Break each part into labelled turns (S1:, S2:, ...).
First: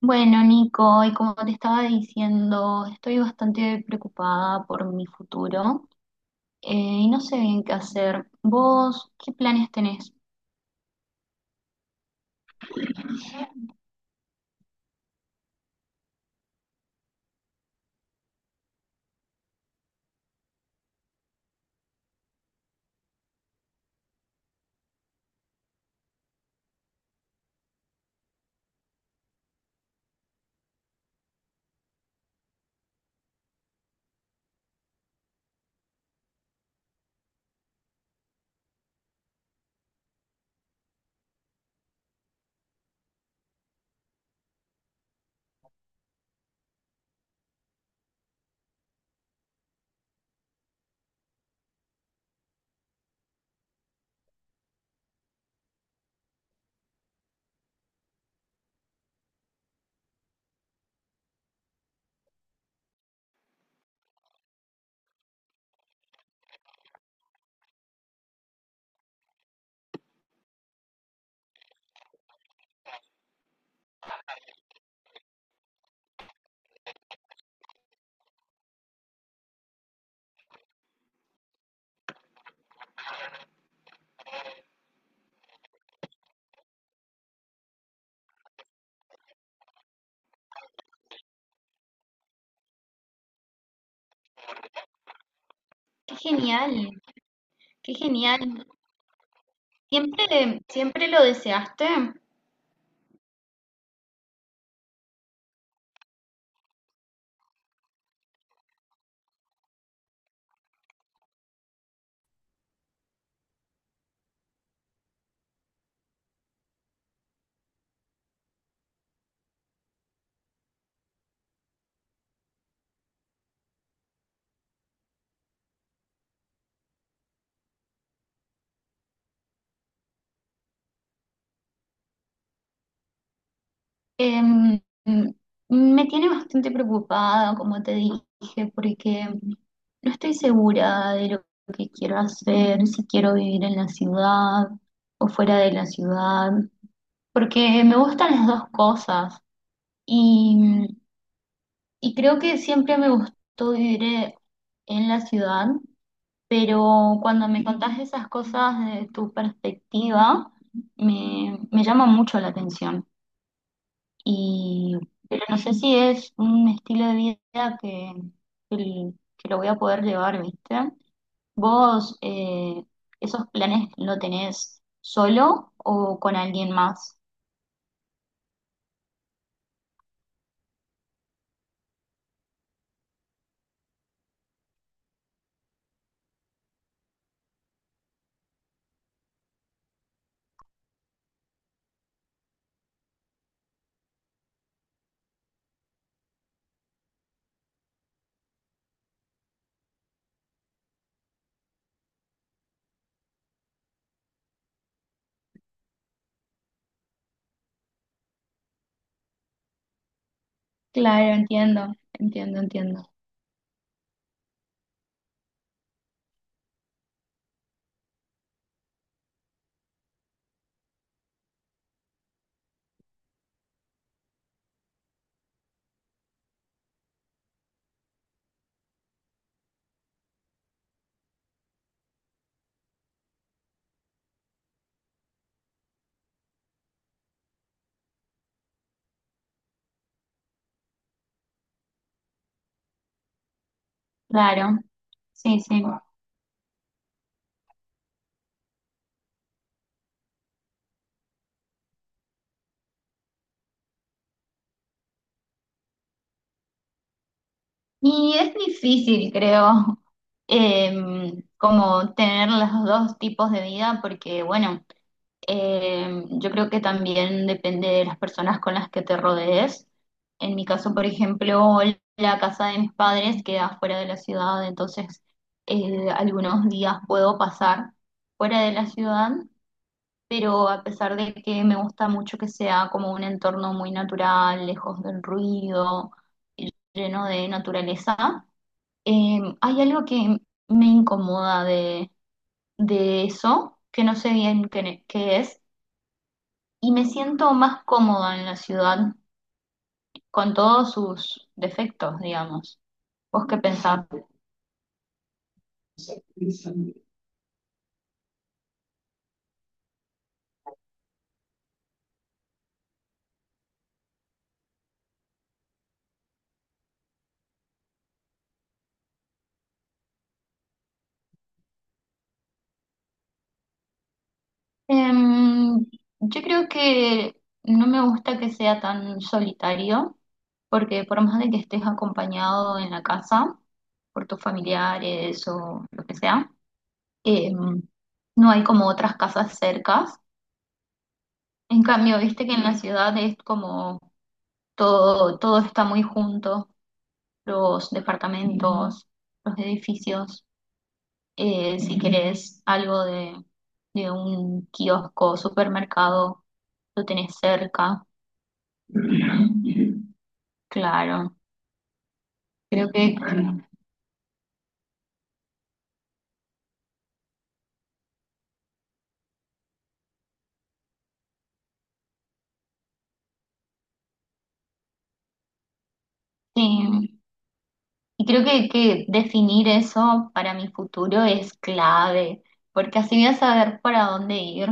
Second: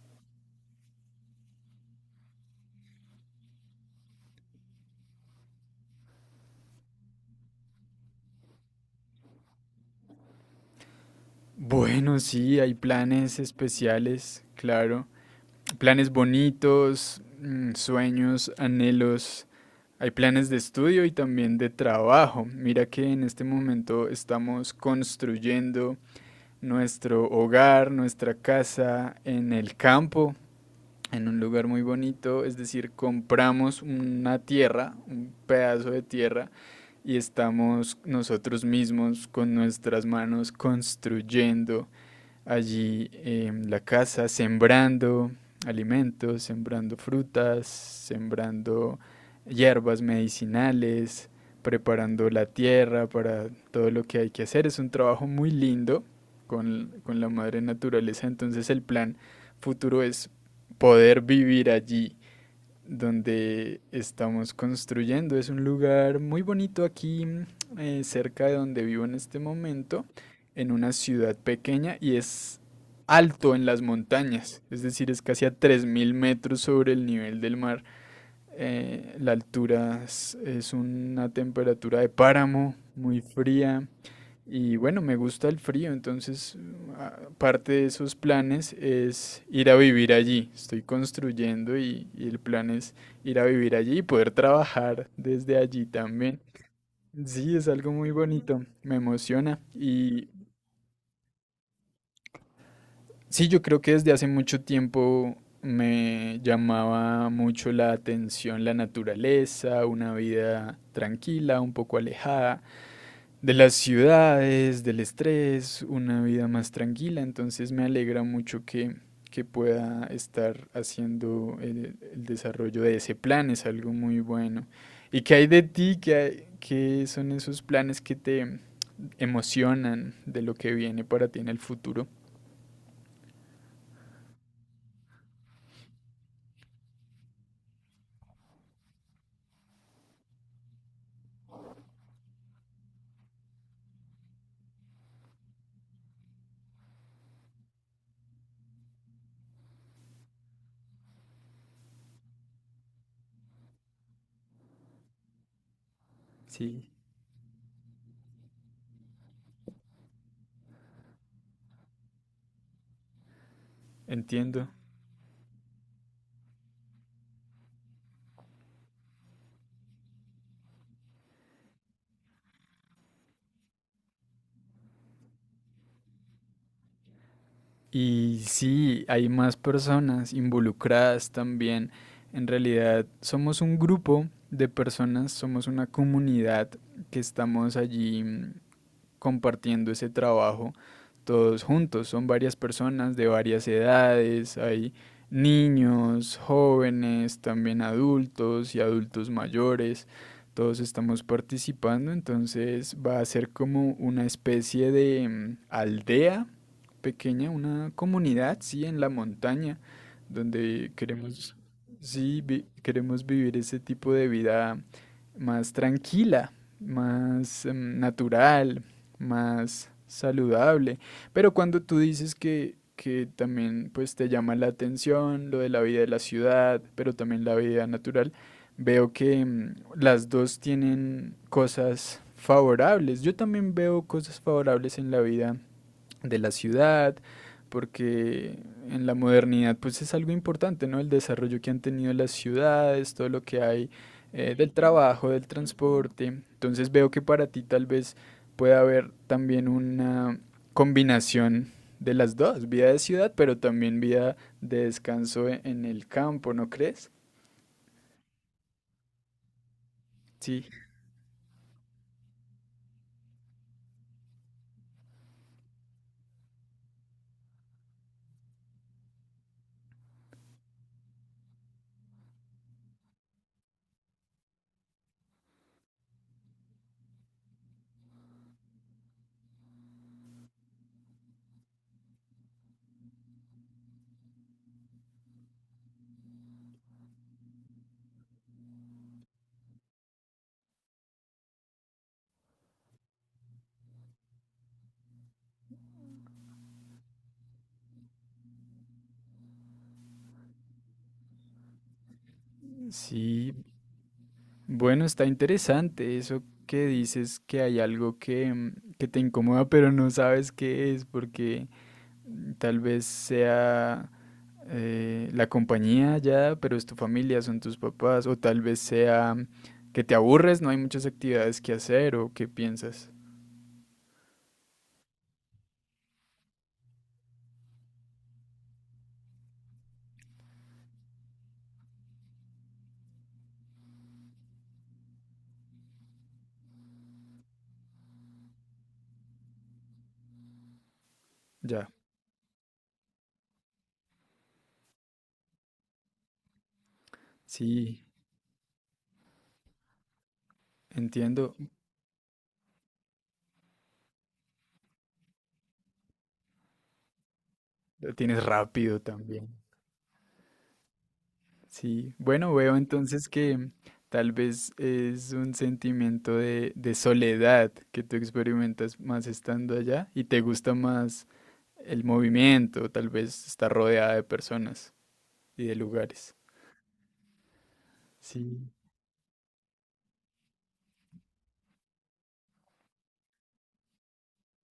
S1: Bueno, Nico, y como te estaba diciendo, estoy bastante preocupada por mi futuro eh, y no sé bien qué hacer. ¿Vos qué planes tenés?
S2: Bueno, sí, hay planes especiales, claro. Planes bonitos, sueños, anhelos. Hay planes de estudio y también de trabajo. Mira que en este momento estamos construyendo nuestro hogar, nuestra casa en el campo, en un lugar muy bonito. Es decir, compramos una tierra, un pedazo de tierra, y estamos nosotros mismos con nuestras manos construyendo allí en la casa sembrando alimentos, sembrando frutas, sembrando hierbas medicinales, preparando la tierra para todo lo que hay que hacer. Es un trabajo muy lindo con la madre naturaleza, entonces el plan futuro es poder vivir allí donde estamos construyendo. Es un lugar muy bonito aquí, cerca de donde vivo en este momento, en una ciudad pequeña y es alto en las montañas, es decir, es casi a 3000 metros sobre el nivel del mar. La altura es una temperatura de páramo muy fría y bueno, me gusta el frío, entonces parte de esos planes es ir a vivir allí. Estoy construyendo y el plan es ir a vivir allí y poder trabajar desde allí
S1: Qué
S2: también.
S1: genial,
S2: Sí, es algo
S1: qué
S2: muy bonito,
S1: genial.
S2: me emociona. Y
S1: ¿Siempre, siempre lo deseaste?
S2: sí, yo creo que desde hace mucho tiempo me llamaba mucho la atención la naturaleza, una vida tranquila, un poco alejada, de las ciudades, del estrés, una vida más tranquila. Entonces me alegra mucho que pueda estar haciendo el desarrollo de ese plan. Es algo muy bueno. ¿Y qué hay de ti? ¿Qué son esos planes que te emocionan de lo que viene para ti en el futuro?
S1: Em, Me tiene bastante preocupada, como te dije, porque no estoy segura de lo que quiero hacer, si quiero vivir en la ciudad o fuera de la ciudad, porque me gustan las dos cosas y, y creo que siempre me gustó vivir en la ciudad,
S2: Sí,
S1: pero cuando me contás esas cosas de tu perspectiva, me llama mucho la atención.
S2: entiendo.
S1: Y pero no sé si es un estilo de vida que, que lo voy a poder llevar, ¿viste? ¿Vos esos planes lo tenés solo o con alguien más?
S2: Y sí, hay más personas involucradas también. En realidad somos un grupo de personas, somos una comunidad que estamos allí compartiendo ese trabajo todos juntos. Son varias personas de varias edades, hay niños, jóvenes, también adultos y adultos mayores. Todos estamos participando, entonces va a ser como una especie de aldea pequeña, una comunidad, sí, en la montaña, donde
S1: Claro,
S2: queremos,
S1: entiendo,
S2: sí,
S1: entiendo, entiendo.
S2: queremos vivir ese tipo de vida más tranquila, más natural, más saludable. Pero cuando tú dices que también pues te llama la atención lo de la vida de la ciudad, pero también la vida natural, veo que las dos tienen cosas favorables. Yo también veo cosas favorables en la vida de la ciudad, porque en la modernidad pues es algo importante, ¿no? El desarrollo que han tenido las ciudades, todo lo que hay del
S1: Claro,
S2: trabajo, del
S1: sí, sí.
S2: transporte. Entonces veo que para ti tal vez pueda haber también una combinación de las dos, vida de ciudad, pero también vida de descanso en el campo, ¿no crees?
S1: Y es difícil, creo,
S2: Sí,
S1: como tener los dos tipos de vida, porque bueno, yo creo que también depende de las personas con las que te rodees. En mi caso, por ejemplo, la casa de mis padres queda fuera de la ciudad, entonces algunos días puedo pasar fuera de la ciudad, pero a pesar de que me gusta mucho que sea como un entorno muy natural, lejos del ruido y lleno de naturaleza, hay algo que me incomoda de eso, que no sé bien qué, qué es, y me siento más cómoda en la ciudad con todos sus defectos, digamos. ¿Vos
S2: sí.
S1: qué pensás?
S2: Bueno, está interesante eso que dices que hay algo que te incomoda, pero no sabes qué es, porque tal vez sea la compañía ya, pero es tu familia, son tus papás, o tal vez sea que te aburres, no hay muchas actividades que hacer, o qué piensas.
S1: Em, yo creo que no me gusta que sea tan solitario, porque por más de que estés acompañado en la casa, por tus familiares o lo que sea, em, no hay como otras casas cercas. En
S2: Ya,
S1: cambio, viste que en la ciudad es como todo, todo está muy junto, los
S2: sí,
S1: departamentos, los edificios.
S2: entiendo.
S1: Si querés algo de un kiosco, supermercado, lo tenés cerca.
S2: Lo tienes rápido también.
S1: Claro,
S2: Sí, bueno, veo
S1: creo que
S2: entonces que tal vez es un sentimiento de soledad que tú experimentas más estando allá y te gusta más el movimiento, tal vez estar rodeada de personas y de lugares.
S1: sí. Y creo
S2: Sí.
S1: que definir eso para mi futuro es clave, porque así voy a saber para dónde ir.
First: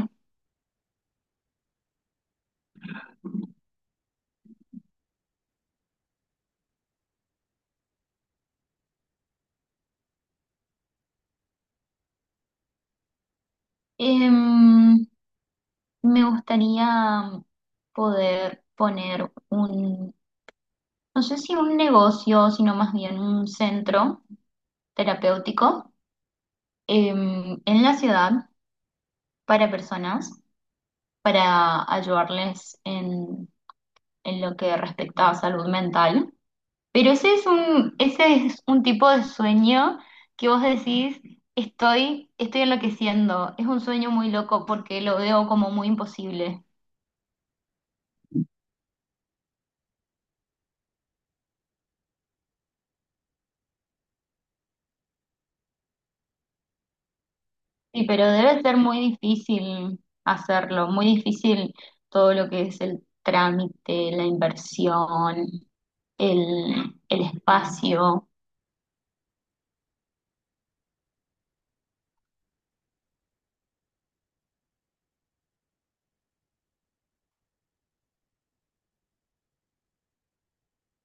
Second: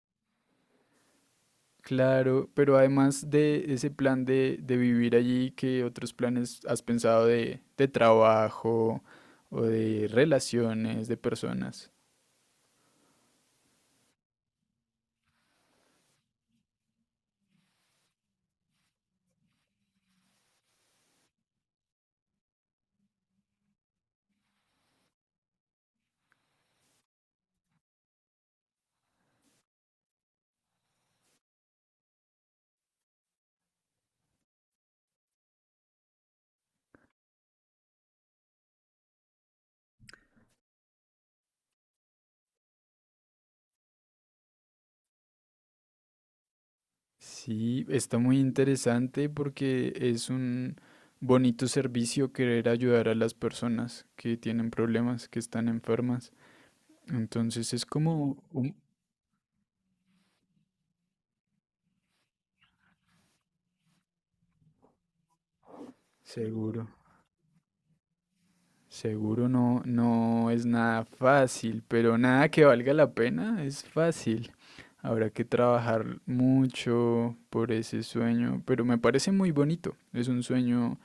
S2: Claro, pero además de ese plan de vivir allí, ¿qué otros planes has pensado de trabajo o de relaciones de personas?
S1: Em, Me gustaría poder poner un, no sé si un negocio, sino más bien un centro terapéutico en la ciudad para personas, para ayudarles en lo que respecta a salud mental. Pero ese es un tipo de sueño que vos decís, estoy enloqueciendo. Es un sueño muy loco porque lo veo como muy imposible.
S2: Sí, está muy interesante porque es un bonito servicio querer ayudar a las personas que tienen problemas, que están enfermas. Entonces es
S1: Sí, pero
S2: como
S1: debe
S2: un.
S1: ser muy difícil hacerlo, muy difícil todo lo que es el trámite, la inversión,
S2: Seguro,
S1: el espacio.
S2: seguro no es nada fácil, pero nada que valga la pena es fácil. Habrá que trabajar mucho por ese sueño, pero me parece muy bonito. Es un sueño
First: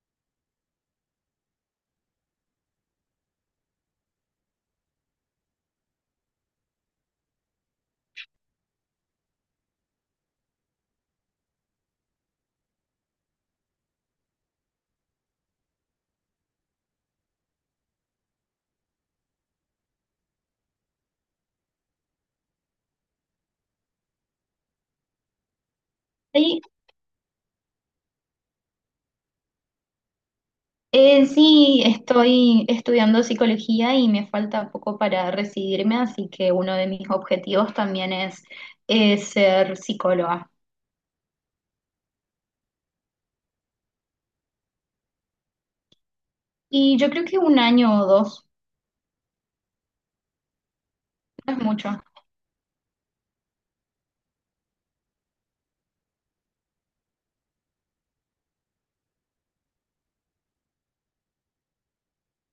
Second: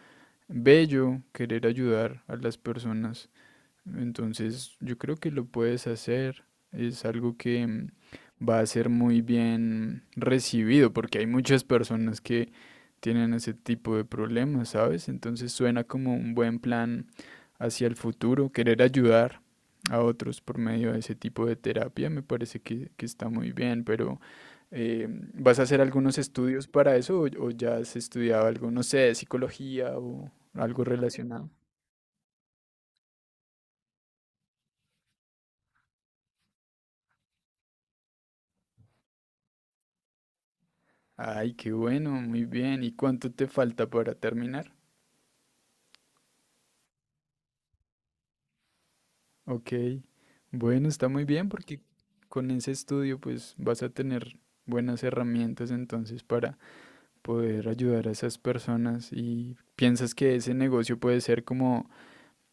S2: bello querer ayudar a las personas. Entonces yo creo que lo puedes hacer. Es algo que va a ser muy bien recibido porque hay muchas personas que tienen ese tipo de problemas, ¿sabes? Entonces suena como un buen plan hacia el futuro, querer ayudar a otros por medio de ese tipo de terapia me parece que está muy bien, pero. Eh, ¿vas a hacer algunos
S1: Hay,
S2: estudios para eso o ya has estudiado algo, no sé, psicología o algo
S1: eh,
S2: relacionado?
S1: sí, estoy estudiando psicología y me falta poco para recibirme, así que uno de mis objetivos también es, ser psicóloga.
S2: Ay, qué bueno, muy bien. ¿Y cuánto te falta para terminar?
S1: Y yo creo que un año o dos
S2: Ok, bueno, está muy bien
S1: no es
S2: porque
S1: mucho.
S2: con ese estudio pues vas a tener buenas herramientas entonces para poder ayudar a esas personas y piensas que ese negocio puede ser como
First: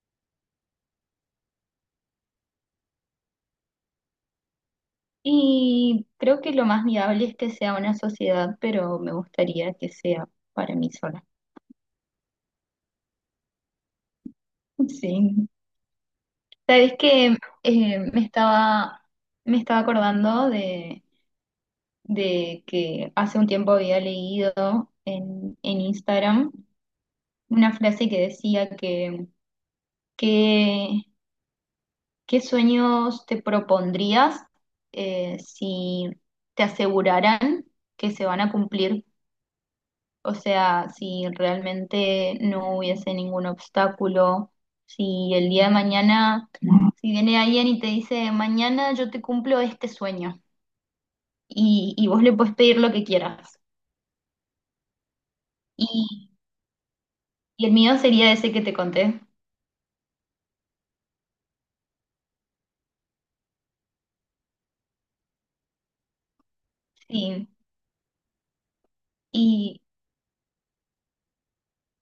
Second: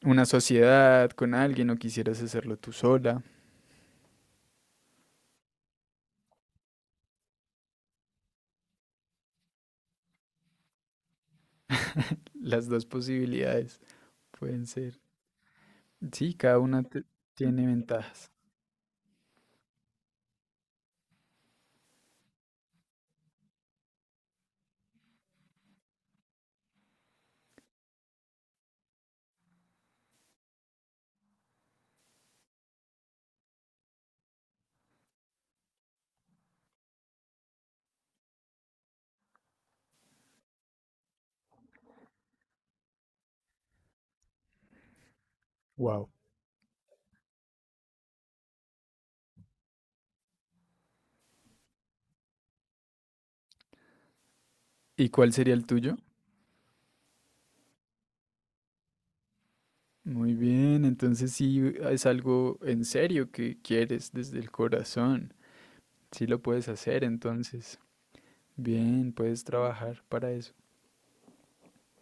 S2: una sociedad con alguien o quisieras hacerlo tú sola.
S1: Y creo que lo más viable es que sea una sociedad, pero me gustaría que sea para mí sola.
S2: Las dos posibilidades pueden ser.
S1: Sí.
S2: Sí, cada una
S1: Sabes que
S2: tiene
S1: eh, me
S2: ventajas.
S1: estaba, me estaba acordando de que hace un tiempo había leído en Instagram, una frase que decía que- ¿qué sueños te propondrías si te aseguraran que se van a cumplir? O sea, si realmente no hubiese ningún obstáculo, si el día de
S2: Wow.
S1: mañana, si viene alguien y te dice, mañana yo te cumplo este sueño y vos le puedes pedir lo que quieras.
S2: ¿Y cuál sería el tuyo?
S1: Y, y el mío sería ese que te conté.
S2: Muy bien, entonces sí es algo en serio que quieres desde el corazón. Sí lo puedes hacer,
S1: Sí.
S2: entonces. Bien, puedes
S1: Y,
S2: trabajar para eso.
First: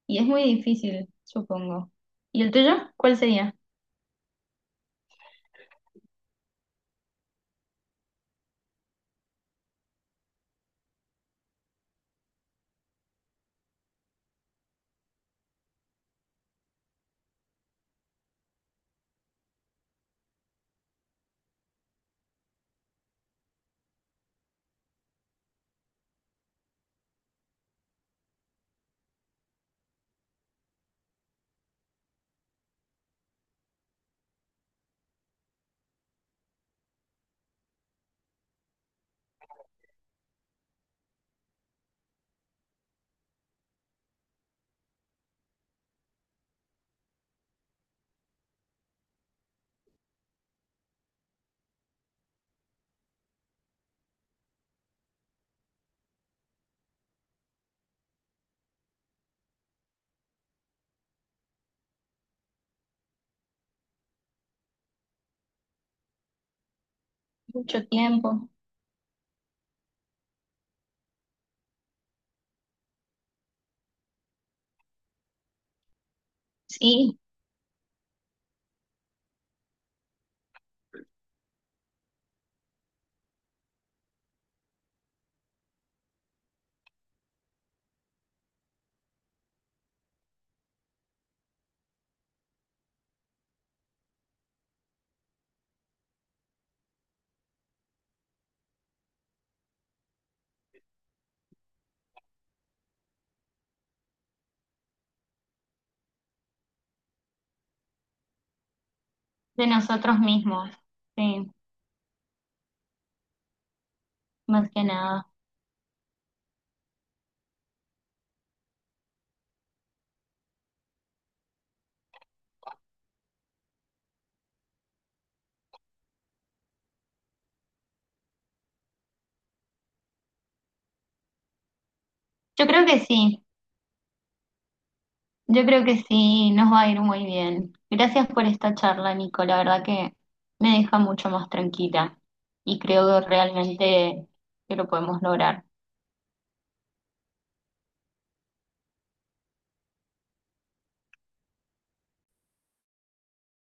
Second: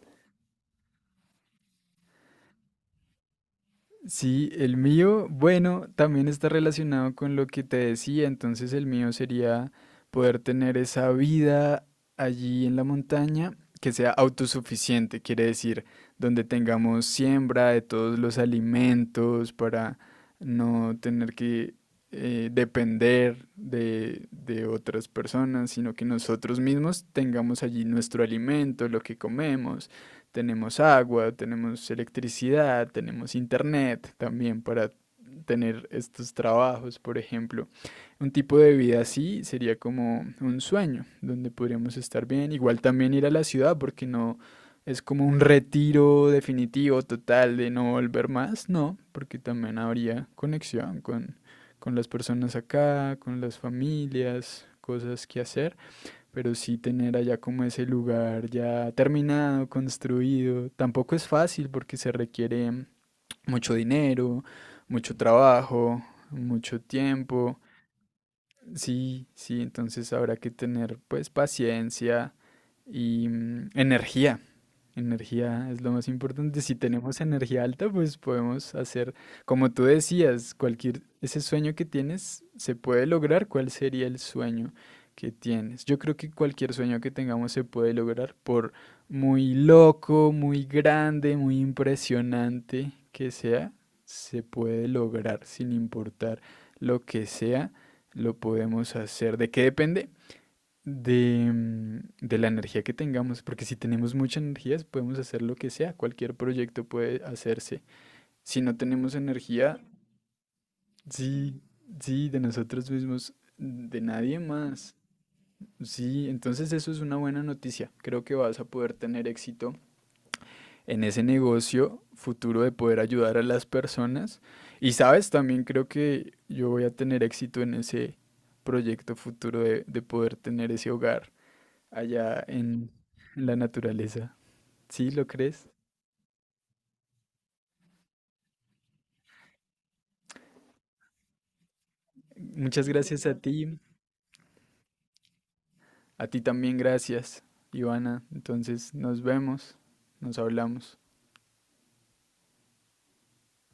S1: y es muy difícil, supongo. ¿Y el tuyo? ¿Cuál sería?
S2: Sí, el mío, bueno, también está relacionado con lo que te decía, entonces el mío sería poder tener esa vida allí en la montaña que sea autosuficiente, quiere decir, donde tengamos siembra de todos los alimentos para no tener que depender de otras personas, sino que nosotros mismos tengamos allí nuestro alimento. Lo que Comemos, tenemos agua, tenemos electricidad, tenemos internet también para tener estos trabajos, por ejemplo. Un tipo de vida así sería como un sueño, donde podríamos estar bien. Igual también ir a la ciudad, porque no es como un retiro definitivo, total, de no volver más, no, porque también habría conexión con las personas acá, con las familias, cosas que hacer, pero sí tener allá como ese lugar ya terminado, construido. Tampoco es fácil porque se requiere mucho dinero, mucho trabajo, mucho tiempo.
S1: Mucho tiempo.
S2: Sí, sí, entonces habrá que tener pues paciencia y energía. Energía es lo más importante. Si
S1: Sí,
S2: tenemos energía alta, pues podemos hacer, como tú decías, cualquier, ese sueño que tienes se puede lograr. ¿Cuál sería el sueño que tienes? Yo creo que cualquier sueño que tengamos se puede lograr, por muy loco, muy grande, muy impresionante que sea, se puede lograr sin importar lo que sea, lo podemos hacer. ¿De qué depende? De la energía que tengamos, porque si tenemos mucha energía podemos hacer lo que sea, cualquier proyecto puede hacerse. Si no tenemos
S1: de
S2: energía,
S1: nosotros mismos. Sí,
S2: sí, sí, de nosotros mismos, de nadie
S1: más que
S2: más.
S1: nada.
S2: Sí, entonces eso es una buena noticia. Creo que vas a poder tener éxito en ese negocio futuro de poder ayudar a las personas. Y sabes, también creo que yo voy a tener éxito en ese proyecto futuro de poder tener ese hogar allá
S1: Yo creo
S2: en,
S1: que sí.
S2: en la naturaleza. ¿Sí lo
S1: Yo
S2: crees?
S1: creo que sí, nos va a ir muy bien. Gracias por esta charla, Nico. La verdad que me deja mucho más tranquila y
S2: Muchas
S1: creo
S2: gracias
S1: que
S2: a ti.
S1: realmente que lo podemos lograr.
S2: A ti también gracias, Ivana. Entonces nos vemos, nos hablamos.